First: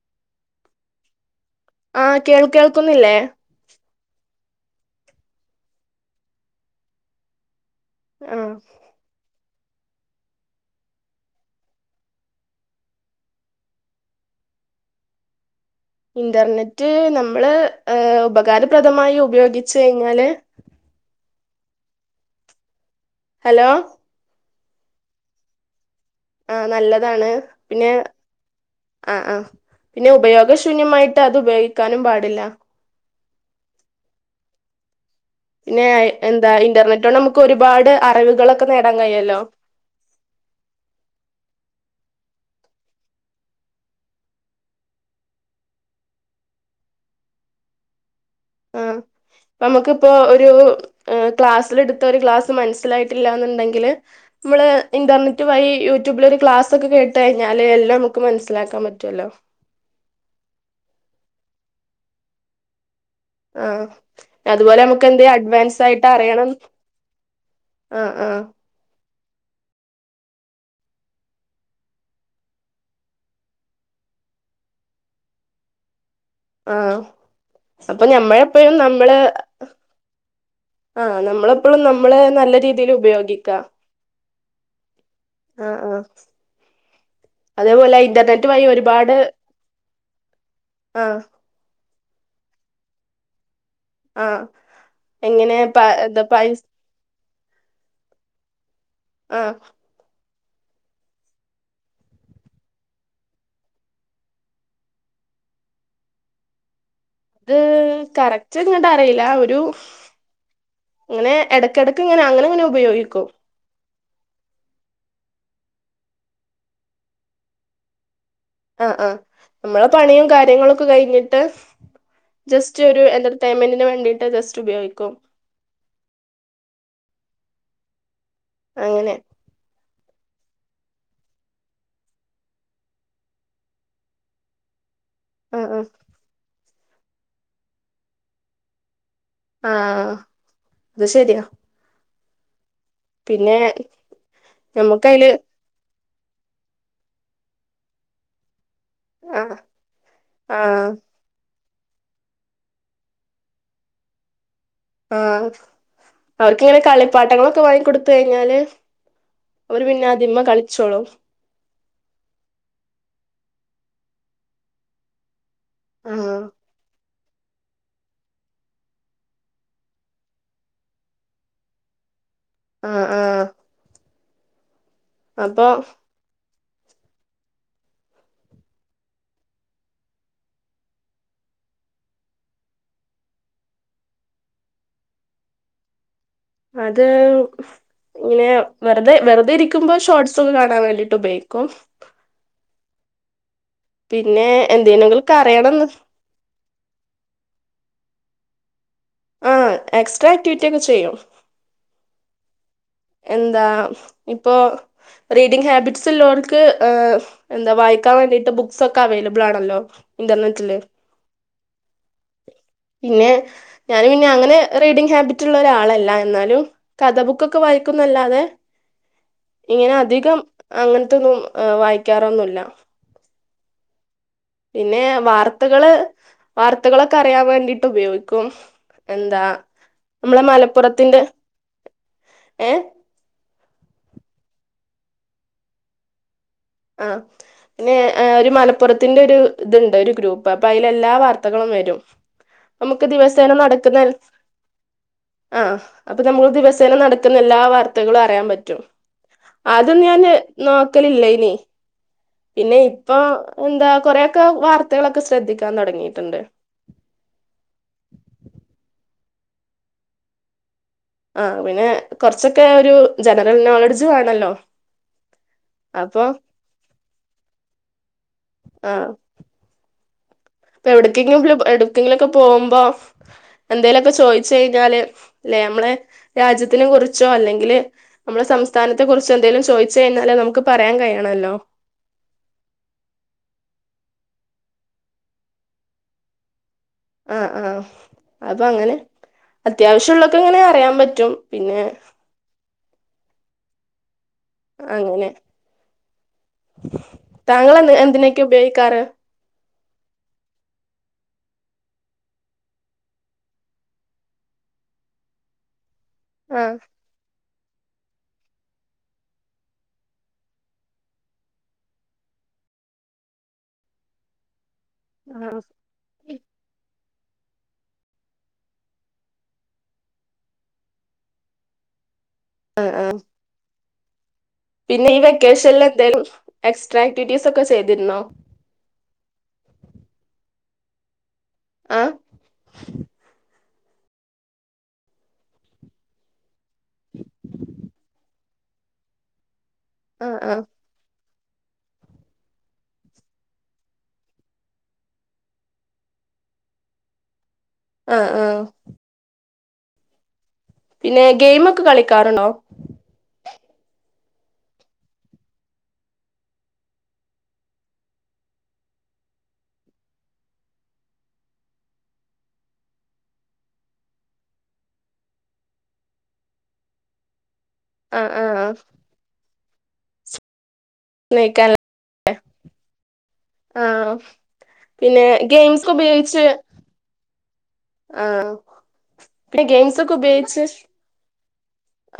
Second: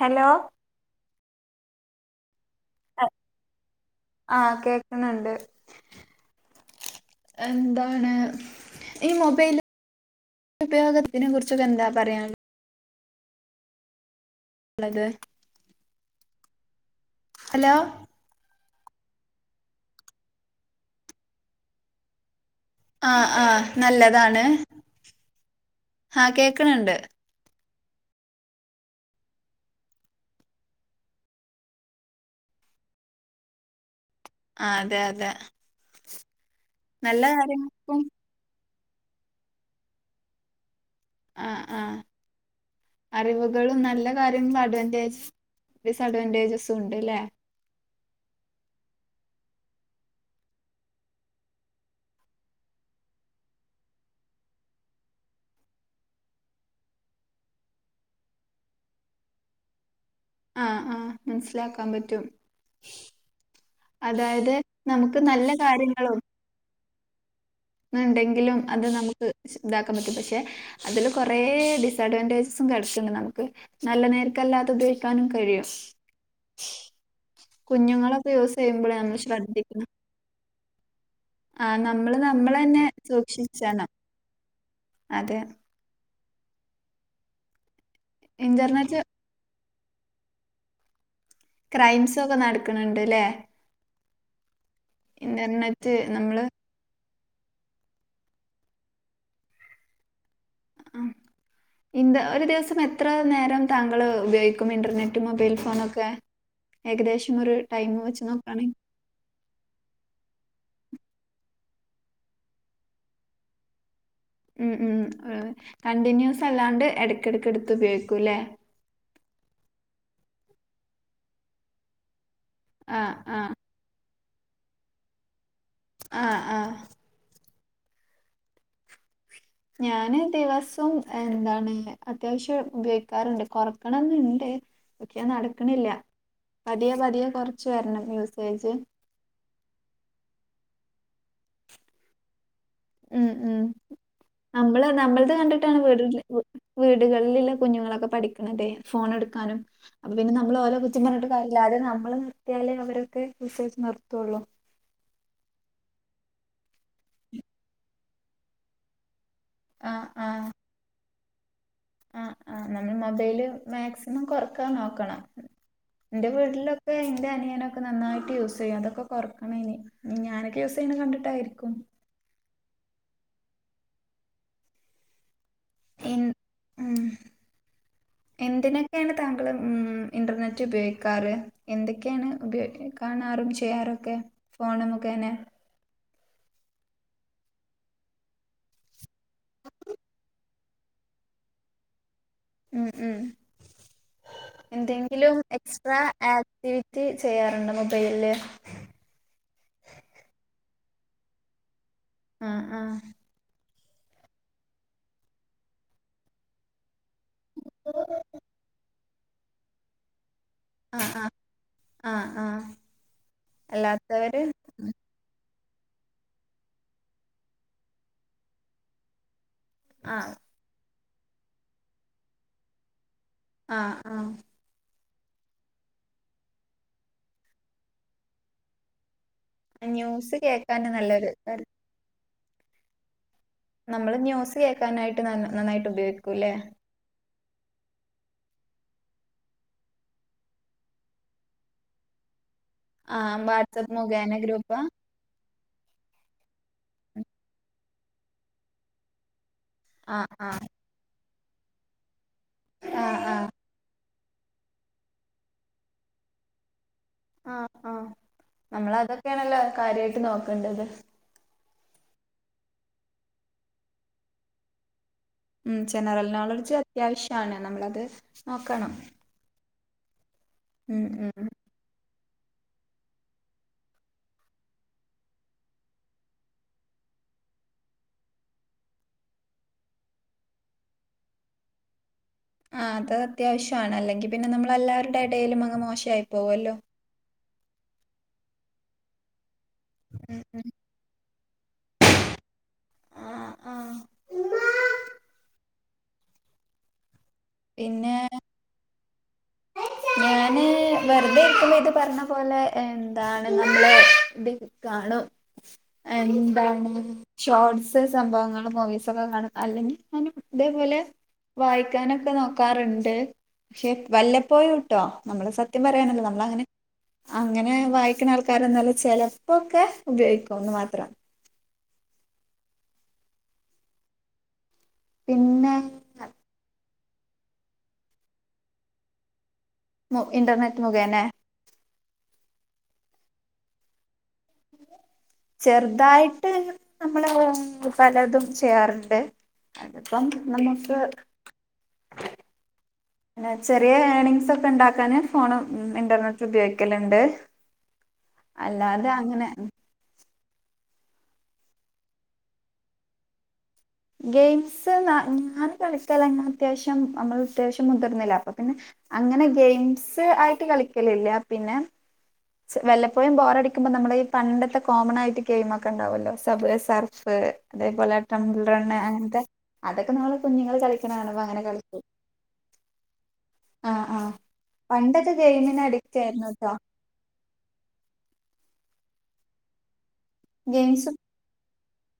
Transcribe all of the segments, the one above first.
Hello ആഹ കേൾ കേൾക്കുന്നില്ലേ ആഹ് കേക്കുന്നുണ്ട് എന്താണ് ആഹ് ഈ മൊബൈല ഉപയോഗത്തിനെ കുുറിച്ചൊക്കെ എന്താ പറയാാന് ഒ ള്ളത് ഇന്റർനെറ്റ് നമ്മള് ഉപകാര പ്രദമായി ഉപയോഗിച്ചു കഴിഞ്ഞാല് ആ ആ ഹലോ നല്ലതാണ് ആഹ ആഹ് കേക്കണണ്ട് നല്ലതാണ് പിന്നെ ആ ആ പിന്നെ ഉപയോഗശൂന്യമായിട്ട് അത് ഉപയോഗിക്കാനും പാടില്ല ആ അതെ അതെ പിന്നെ എന്ത ഇന്റർനെറ്റോ നല്ല നമുക്ക് ഒരുപാട് കാര്യങ്ങൾക്കും അറിവുകളൾ നേടാൻ കഴിയാലോ ആഹ ആഹ അറിവുകളും നല്ല കാര്യം അഡ്വാൻറേജസും ഡിസ്അഡ്വാൻറേജസും ഉണ്ട്ല്ലേ ആഹ നമ്മുക്ക ഇപ്പോൊ ഒരു ക്ലാസ്സിലെടുത്ത ഒരു ക്ലാസ് മനസ്സിലായിട്ടില്ലന്നുണ്ടെങ്കില് നമ്മള് ഇന്റർനെറ്റ് വഴ യൂട്യൂബില്ൊ ഒരു ക്ലാസ് ഒക്കെ കേട്ട കഴിഞ്ഞാല് എല്ലാം നമുക്ക് മനസിലാക്കാൻ പറ്റുവല്ലോ ആഹ ആഹ് മനസിലാക്കാൻ പറ്റും ആഹ അതായത് അതുപോലെ നമ്മുക്ക് നമുക്ക് എന്ത് നല്ല അഡ്വാൻസ് ആയിട്ട് കാര്യങ്ങളും അറിയണം ആഹ് ആഹ് ഉണ്ടെങ്കിലും അത് നമുക്ക് ഇതാക്കാൻ പറ്റും പക്ഷെ അതില് കുറ ഡിസഅഡ്വാൻറേജസും കിടക്കണ്ട് നമുക്ക് നല്ല നേരക്കല്ലാതെ ഉപയോഗിക്കാനും കഴിയും ആ അപ്പൊ കുഞ്ഞുങ്ങളൊക്കെ യൂസ് ഞമ്മളെപ്പോഴും ചെയ്യുമ്പോൾ നമ്മൾ നമ്മള് ശ്രദ്ധിക്കണം ആഹ ആ നമ്മളെപ്പോഴും നമ്മൾ നമ്മളെ നമ്മൾ നല്ല തന്നെ രീതിൽ ഉപയോഗിക്കാം സൂക്ഷിച്ചണം അതെ ആഹ ആഹ അതേപോലെ ഇന്റർനെറ്റ് വഴി ഒരുപാട് ആഹ ക്രൈംസൊ ഒക്കെ നടക്കണണ്ട്ല്ലേ ആഹ എങ്ങനെ പ എന്താ നമ്മൾ പൈ ആഹ ആ ഇ ഒരു ദിവസം എത്ര നേരം താങ്കൾ ഉപയോഗിക്കും ഇന്റർനെറ്റ് മൊബൈൽ ഫോണൊക്കെ ഏകദേശം ഒരു അത് ടൈം വെച്ച് കറക്റ്റ് നോക്കുകയാണെങ്കിൽ ഇങ്ങോട്ട് അറിയില്ല ഒരു ഇങ്ങനെ ഇടക്കിടക്ക് ഇങ്ങനെ അങ്ങനെ ഇങ്ങനെ ഉപയോഗിക്കും ഉം ഉ കണ്ടിന്യൂസ് അല്ലാണ്ട് ഇടക്കിടക്ക് എടുത്ത് ഉപയോഗിക്കൂല്ലേ ആഹ് ആഹ് നമ്മളെ പണിയും കാര്യങ്ങളൊക്കെ കഴിഞ്ഞിട്ട് ജസ്റ്റ് ഒരു ആഹ് ആഹ് എന്റർടൈൻമെന്റിന് വേണ്ടി ട്ട് ജസ്റ്റ് ഉപയോഗിക്കും ആ ആ അങ്ങനെ ഞാന് ദിവസം എന്താണ് അത്യാവശ്യം ഉപയോഗിക്കാറുണ്ട് കൊറക്കണം എന്നുണ്ട് ഒക്കെ ആഹ് നടക്കണില്ല ആഹ് പതിയെ പതിയെ കൊറച്ച് വരണം യൂസേജ് ആ അത് ശെരിയാ ഉം ഉം നമ്മള് നമ്മുക്കയില് നമ്മളത് കണ്ടിട്ടാണ് വീട വി വീടുകളിലിള്ള കുഞ്ഞുങ്ങളൊക്കെ പഠിക്കണതേ ഫോൺ ആഹ് എടുക്കാനും അപ്പൊ പിന്നെ നമ്മള് ഓരേ ആഹ് കുറ്റം പറഞ്ഞിട്ട് കാര്യ അല്ലാതെ നമ്മള് നിർത്തിയാലേ അവരൊക്കെ വിശ്വസിച്ച് നിർത്തൊള്ളൊ ആ അവർക്കിങ്ങനെ കളിപ്പാട്ടങ്ങളൊക്കെ വാങ്ങിക്കൊടുത്ത് കഴിഞ്ഞാല് അവര് പിന്നെ അതിമ്മേ കളിച്ചോളും ആ ആ നമ്മള് മൊബൈല് മാക്സിമം കൊറക്കാൻ നോക്കണം എന്റെ ആഹ് വീട്ടിലൊക്കെ എ ന്റെ അനിയനൊക്കെ നന്നായിട്ട് യൂസെയ്യും അതൊക്കെ കൊറക്കണം ഇനി ഞാനൊക്കെ യൂസെയ്യണ കണ്ടിട്ടായിരിക്കും ആ ആ അപ്പോ എൻ ഉം എന്തിനൊക്കെയാണ് താങ്കൾ ഉം ഇന്റർനെറ്റ് ഉപയോഗിക്കാറ് എന്തൊക്കെയാണ് ഉപയോഗിക്ക കാണാറും ചെയ്യാറൊക്കെ ഫോണ് മുഖേനെ അത് ഇങ്ങനെ വെറുതെ വെറുതെ ഇരിക്കുമ്പോ ഷോർട്ട്സൊക്കെ കാണാൻ വേണ്ടിട്ട് ഉപയോഗിക്കും ഉം ഉം പിന്നെ എന്ത്യണെങ്കിൽ കറിയണന്ന് ചി ചെയ്യാറുണ്ടോ മൊബൈലില് ആ എക്സ്ട്രാ ആക്ടിവിറ്റി ഒക്കെ ചെയ്യും ആ ആ ഇപ്പൊ റീഡിംഗ് ഹാബിറ്റ്സ് ഒള്ളെർക്ക് എന്താ വായിക്കാൻ വേണ്ടിട്ട് ബുക്ക്‌സൊക്കെ അവൈലബിൾ ആണല്ലോ ഇന്റർനെ ആ ആ ആ ആ പിന്നെ ഞാന് പിന്നെ അങ്ങനെ റീഡിങ് ഹാബിറ്റ് റ്റുള്ള ഒരാളല്ല എന്നാലും കഥ ബുക്കൊക്കെ വായിക്കുന്നല്ലാതെ ഇങ്ങനെ ആഹ് അധികം അങ്ങനെ ത്തൊന്നും ആഹ്‌ വായിക്കാറൊന്നൂല്ല ആ ആ പിന്നെ വാർത്തകള് വാർത്തകളൊക്കെ അറിയാൻ വേണ്ടിട്ട് ഉപയോഗിക്കും എന്താ ന്യൂസ് കേക്കാൻ നല്ലൊരു കാര ഏഹ് നമ്മള് ന്യൂസ് കേക്കാനായിട്ട് ന നന്നായിട്ട് ഉപയോഗിക്കൂല്ലേ? ആ പിന്നെ ഏ ഒരു മലപ്പുറത്തിന്റെ ഒരു ഇതുണ്ട് ഒരു ഗ്രൂപ്പ് അപ്പ അയിലെല്ലാ വാർത്തകളും വരും. നമുക്ക് ആം ദിവസേന വാട്സപ്പ് മുഖേന ഗ്രൂപ്പാ ആഹ് അപ്പ നമ്മു ദിവസേന നടക്കുന്ന എല്ലാ വാർത്തകളും അറിയാൻ പറ്റും. അതൊന്ന് ഞാന് ആഹ് ആഹ് നോക്കലില്ലൈ. ലേ പിന്നെ ഇപ്പോ ആഹ് ആഹ് എന്താ കൊറേ ക്ക വാർത്തകളൊക്കെ ശ്രദ്ധിക്കാൻ തൊടങ്ങീട്ട്ണ്ട്. ആ ആ നമ്മളതൊക്കെയാണല്ലോ കാര്യായിട്ട് നോക്കേണ്ടത്. ആ പിന്നെ കൊറച്ചൊക്കെ ഒരു ജനറൽ നോളഡ്ജ് വേണല്ലോ. ഉം അപ്പൊ ജനറൽ നോളഡ്ജ് അത്യാവശ്യാണ്, നമ്മളത് നോക്കണം. ഇപ്പ ഉം എവടെത്തെക്കെ ഉം [unintelligible] എടെക്കെങ്കിലൊക്കെ പ് പോമ്പോ എന്തേലൊക്കെ ചോയിച്ചയിഞ്ഞാല് ലേയമ്മളെ രാജ്യത്തിനെ കുറിച്ചോ അല്ലെങ്കില് നമ്മളെ സംസ്ഥാനത്തെ കുറിച്ചെന്തേലും ചോയിച്ചയിഞ്ഞാല് നമുക്ക് പറയാൻ കഴിയണല്ലോ. ആ അത് അത്യാവശ്യാണ്, അല്ലെങ്കി പിന്നെ നമ്മളെല്ലാരുടെടേലും അങ്ങ് മോശായി പോവല്ലോ. ആ ആ അപ്പ അങ്ങനെ അത്യാവശ്യോള്ളൊക്കെ ഇങ്ങനെ അറിയാൻ പറ്റും. പിന്നെ ആഹ് ആഹ് അങ്ങനെ താങ്കളെന്ത പിന്നെ എന്തിനെക്കെ ഉപയോഗിക്കാറ്. ഞാന് വെറുതെയിരിക്കുമ്പോ ഇത് പറഞ്ഞ പോലെ എന്താണ് നമ്മളെ ഡി [unintelligible] കാണും. അ ആ എന്താണ്? ഷോർട്സ് സംഭവങ്ങൾ മൂവീസൊക്കെ കാണും, അല്ലെങ്കി ഞാനും ഇതേപോലെ വായിക്കാനൊക് ക്കെ നോക്കാറ്ണ്ട് ക്ഷേ വല്ലപ്പോഴും ട്ടോ ആ നമ്മള് സത്യം പറയാനല്ലെ നമ്മ്ളങ്ങനെ അങ്ങനെ വായിക്ക്ണാൾക്കാരൊന്നല്ല ചെലപ്പോക്കെ ഉപയോഗിക്കുംന്ന് മാത്രം. ആ ആ പിന്നെ ഈ പിന്നെ വെക്കേഷൻലെന്തേലും എക്സ് സ്ട്രാക്ടിവിറ്റീസ് ഒക്കെ ചെയ്തിരുന്നോ? മു ഇന്റർനെറ്റ് മുഖേനെ ആ ചെറുതായിട്ട് നമ്മള് പലതും ചെയ്യാറുണ്ട്. ആ അതിപ്പം ആ നമുക്ക് ന്നെ ചെറിയ ഏണിങ്സൊക്കെ ഇണ്ടാക്കാന് ഫോണും ഇന്റർനെറ്റ് ഉപയോഗിക്കലിണ്ട്. ആ ആ അല്ലാതെ അങ്ങനെ പിന്നെ ഗെയിമൊക്കെ കളിക്കാറുണ്ടോ? ഗെയിംസ് നാ ഞാൻ കളിക്കലങ്ങനത്യാവശ്യം നമ്മളത്യാവശ്യം മുതിർന്നില്ലേ അപ്പോ പിന്നെ അങ്ങനെ ഗെയിംസ് ആയിട്ട് കളിക്കലില്ല്യ, പിന്നെ ച്ച് വല്ലപ്പോയും ബോറടിക്കുമ്പ നമ്മള് ഈ പണ്ടത്തെ കോമണായിട്ട് ഗെയിമൊക്കെണ്ടാവല്ലോ സബ് സർഫ് അതേപോലെ ആഹ് ടമ്പിൾ ആഹ് റണ്ണ് അങ്ങൻത്തെ അതൊക്കെ നളെ കുഞ്ഞുങ്ങൾ കളിക്ക ക്കണാണുമ്പോ അങ്ങനെ സ്നേക്കാല കളിക്കും ആ ആഹ് ആ പിന്നെ പണ്ടൊക്കെ ഗെയിമിനു ഗെയിംസ് അഡിക്റ്റായിരുന്നു ട്ടോ ആ ഇവടെ ഗെയിംസ് ക്കെ ഉപയോഗിച്ച് ഗെയിംസ്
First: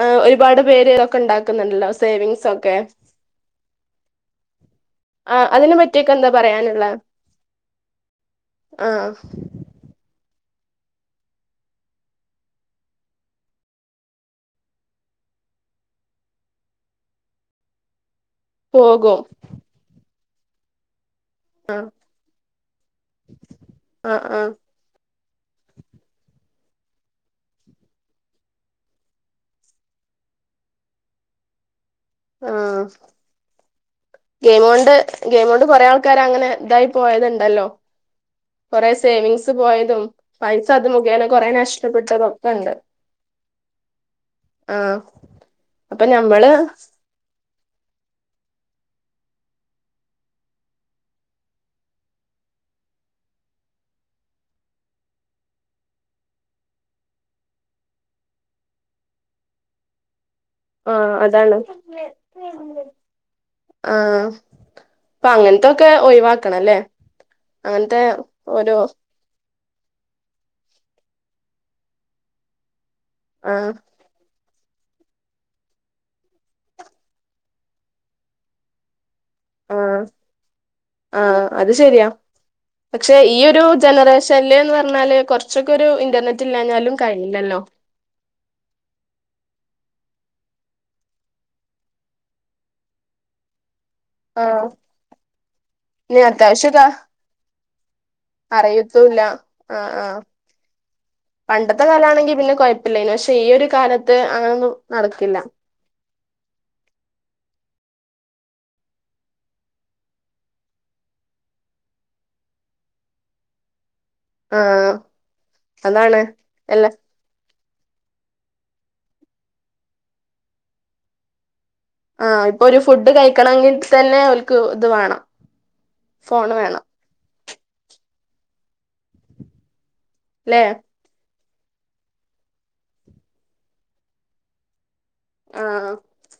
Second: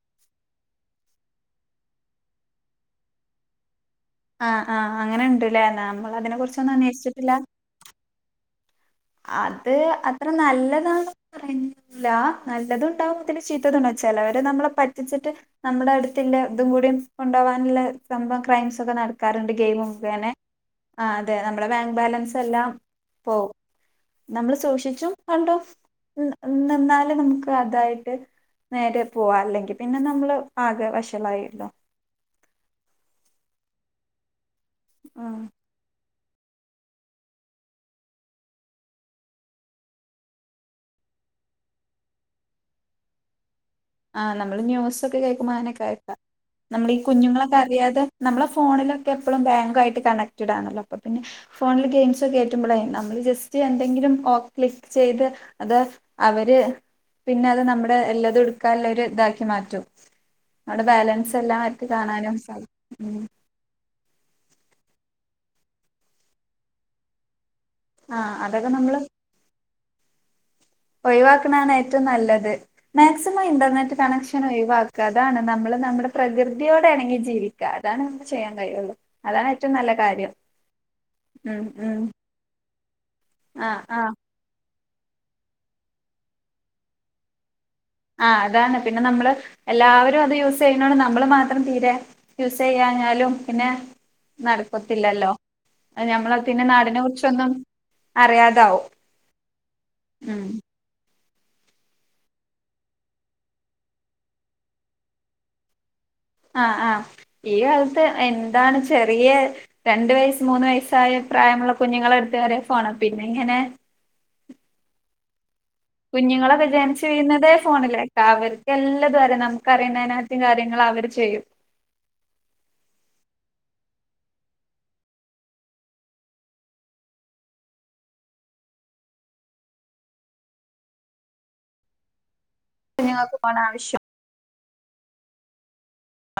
ആ ഒരുപാട് പേരൊക്കെ ഉണ്ടാക്കുന്നുണ്ടല്ലോ സേവിങ്സ് ഒക്കെ ആഹ് ആഹ് അങ്ങനെ ആഹ് ഉണ്ട്ല്ലേ അതിനെ നമ്മൾ പറ്റിയൊക്കെ എന്താ അതിനെ കുുറിച്ചൊന്നും പറയാനുള്ള അന്വേഷിച്ചിട്ടില്ല. ആഹ് അത് അത് അത്ര നല്ലതാണ പറയുന്നില്ല നല്ലതുണ്ടാവുമ്പോത്തിനു ചീത്തതുണ്ടാവും ചെലവരെ നമ്മളെ പറ്റിച്ചിട്ട് നമ്മുടെ അടുത്തുള്ള ഇതും കൂടി കൊണ്ടവാനുള്ള സംഭം ക്രൈംസ്ക്കെ പോകും നടക്കാറുണ്ട് ഗെയിം മുഖേനെ ആ അതെ നമ്മുടെ ആഹ് ബാങ്ക് ബാലൻസ് എല്ലാം പോവും ആഹ് ആഹ് നമ്മൾ സൂക്ഷിച്ചും കണ്ടും നിന്നാല് നമുക്ക് അതായിട്ട് നേരെ പോവാ അല്ലെങ്കിൽ പിന്നെ നമ്മള് പാകെ വഷളായിണ്ടാവും. ആ ഗെയിം കൊണ്ട് ആഹ് ഗെയിം കൊണ്ട് കൊറെ ആൾ ക്കാർ അങ്ങനെ ഇതായി പോയതുണ്ടല്ലോ. കൊറെ സേവിങ്സ് പോയതും പൈസ അത് മുഖേന കൊറെ നഷ്ടപ്പെട്ടതൊക്കെണ്ട് ആഹ് നമ്മള് ന്യൂസ്സൊക്കെ കേക്കുമ്പോ അങ്ങനൊക്കെ അപ്പൊ [unintelligible] ഞമ്മള് നമ്മളീ കുഞ്ഞുങ്ങളെ അറിയാതെ നമ്മളെ ഫോണിലൊക്കെ എപ്പളും ബാങ്ക് ആയിട്ട് കണക്റ്റഡ് ആണല്ലോ അപ്പം പിന്നെ ഫോണിൽ ഗെയിംസൊക്കെ കേറ്റുമ്പളെ നമ്മള് ജസ്റ്റ് എന്തെങ്കിലും ക്ലിക്ക് ചെയ്ത് അത് അവര് പിന്നെ അത് നമ്മുടെ എല്ലതും എട് ക്കാല്ലൊരു ഇതാക്കി മാറ്റും. നമ്മുടെ ആ ബാലൻസ് അതാണ് എല്ലാം അവർക്ക് കാണാനും സാധിക്കും ഉം ആ അപ്പ അങ്ങനത്തൊക്കെ ഒഴിവാക്കണംല്ലേ അങ്ങനത്തെ ആഹ് അതൊക്കെ ഓരോ നമ്മള് ഒഴിവാക്കണാണ് ഏറ്റവും നല്ലത്. മാക്സിമം ആഹ് ഇന്റർനെറ്റ് കണക്ഷൻ ഒഴി ക്ക അതാണ് നമ്മള് നമ്മുടെ പ്രകൃതിയോടെണങ്ങി ജീവിക്കുക അതാണ് നമ്മക്ക്‌ ചെയ്യാൻ കഴിയുള്ളൂ അതാണ് ഏറ്റവും ആ നല്ല കാര്യം ആ ഉം അത് ഉം ശരിയാ പക്ഷെ ഈയൊരു ആഹ് ആഹ് ജനറേഷനില്ന്നു പറ ഞ്ഞാല് കൊറച്ചൊക്കെ ഒരു ഇന്റർനെറ്റ് ഇല്ലാഞാലും കഴിയില്ലല്ലോ ആ അതാണ് പിന്നെ നമ്മള് എല്ലാവരും അത് യൂസ് ചെയ്യുന്നോണ്ട് നമ്മള് മാത്രം തീരെ യൂസ് ചെയ്യഞ്ഞാലും പിന്നെ ആഹ് നടക്കത്തില്ലല്ലോ അ ഇനി ഞങ്ങള് അത്യാവശ്യക്കെ നാടിനെ കുറിച്ചൊന്നും അറിയാതാവും അറിയത്തൂല്ല ആഹ് ആഹ് ഉം പണ്ടത്തെ കാലാണെങ്കി പിന്നെ കൊഴപ്പില്ലായിന് പക്ഷെ ഈയൊരു കാലത്ത് അങ്ങനൊന്നും നടക്കില്ല. ആ ആ ഈ കാലത്ത് എന്താണ് ചെറിയ രണ്ട് വയസ്സ് മൂന്ന് വയസ്സായ പ്രായമുള്ള കുഞ്ഞുങ്ങള എടുത്ത് വരെ ഫോണ പിന്നെങ്ങനെ ആ കുഞ്ഞുങ്ങളെ [unintelligible] ചെയ്യുന്നത് ഫോണിലേക്കെ അവർക്ക് എല്ലാതും അറിയാം നമുക്കറിയുന്ന അതിനകത്തം കാര്യങ്ങൾ അവർ ചെയ്യും. ആ ഇപ്പൊ ഒരു ഫുഡ് കഴിക്കണമെങ്കിൽ തന്നെ ഓൽക്ക് ഇത് വേണം ഫോണ് വേണം ഈല്ലേ കുഞ്ഞുങ്ങൾക്ക് ഫോൺ ആവശ്യം ആ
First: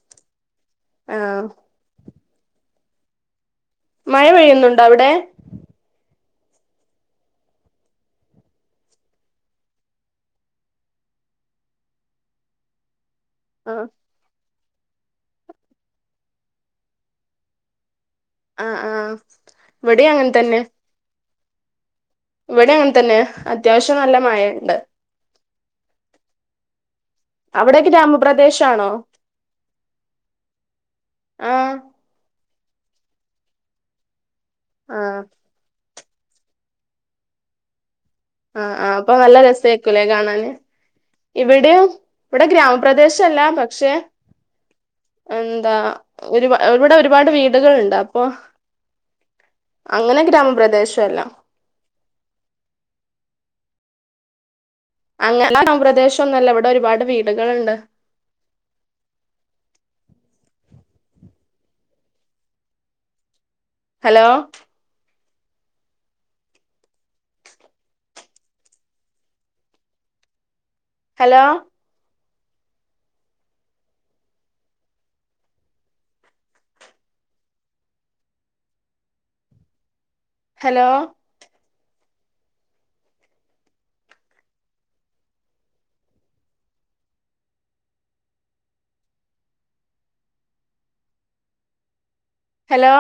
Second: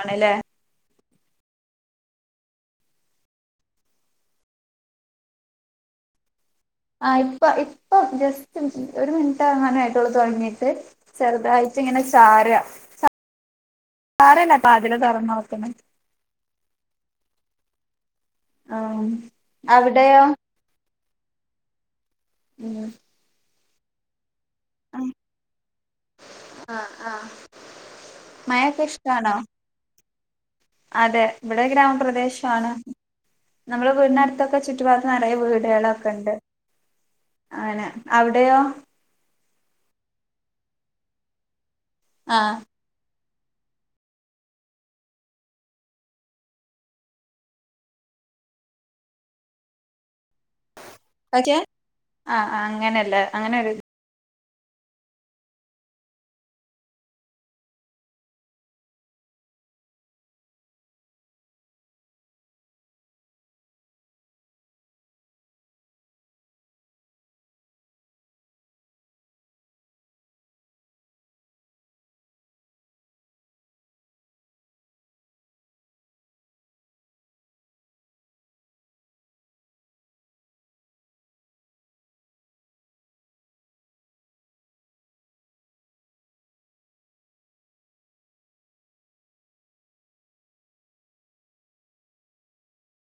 ആണല്ലേ ആ മഴ പെയ്യുന്നുണ്ടോ അവിടെ ആ ഇപ്പ ഇപ്പം ജസ്റ്റ് ഒരു മിനിറ്റെങ്ങാനയിട്ടുള്ളൂ തുടങ്ങിട്ട് ചെറുതായിട്ട് ഇങ്ങനെ ചാറു ആ ആഹ് ചാറന്ന് വാതില് തുറന്നു നോക്കുന്നെ ആ ആ ആഹ് ഇവിടേ അവിടെയോ അങ്ങനെ തന്നെ ഇവിടെ ഉം അങ്ങനെ തന്നെ അത്യാവശ്യം നല്ല മഴയുണ്ട് ആ അവിടൊക്കെ ഗ്രാമപ്രദേശാണോ ഇഷ്ടാണോ അതെ ഇവിടെ ആഹ് ഗ്രാമപ്രദേശം ത്താണ് നമ്മളെ വീടിനടുത്തൊക്കെ ക്ക ചുറ്റുപാട് ആഹ് നിറയ വീടുകളാണ് ണ്ട് അങ്ങനെ അവിടെയോ ആ ആ അപ്പൊ നല്ല രസ സായികൂല്ലേ കാണാന് ഇവിടെയാ ഇവിടെ ആഹ് ഗ്രാമപ്രദേശ ല്ല പക്ഷെ എന്താ ഒരു ഇവിടെ ഒരുപാട് വീടുകളുണ്ട് അപ്പൊ അങ്ങനെ ഗ്രാമപ്രദേശല്ല ഓക്കേ ആ അങ്ങനെയല്ലേ അങ്ങനെ ഒരു അങ്ങ ഗ്രാമപ്രദേശമൊന്നുവല്ല ഇവിടെ ഒരുപാട് വീടുകളുണ്ട് ഹലോ ഹലോ ഹലോ ഹലോ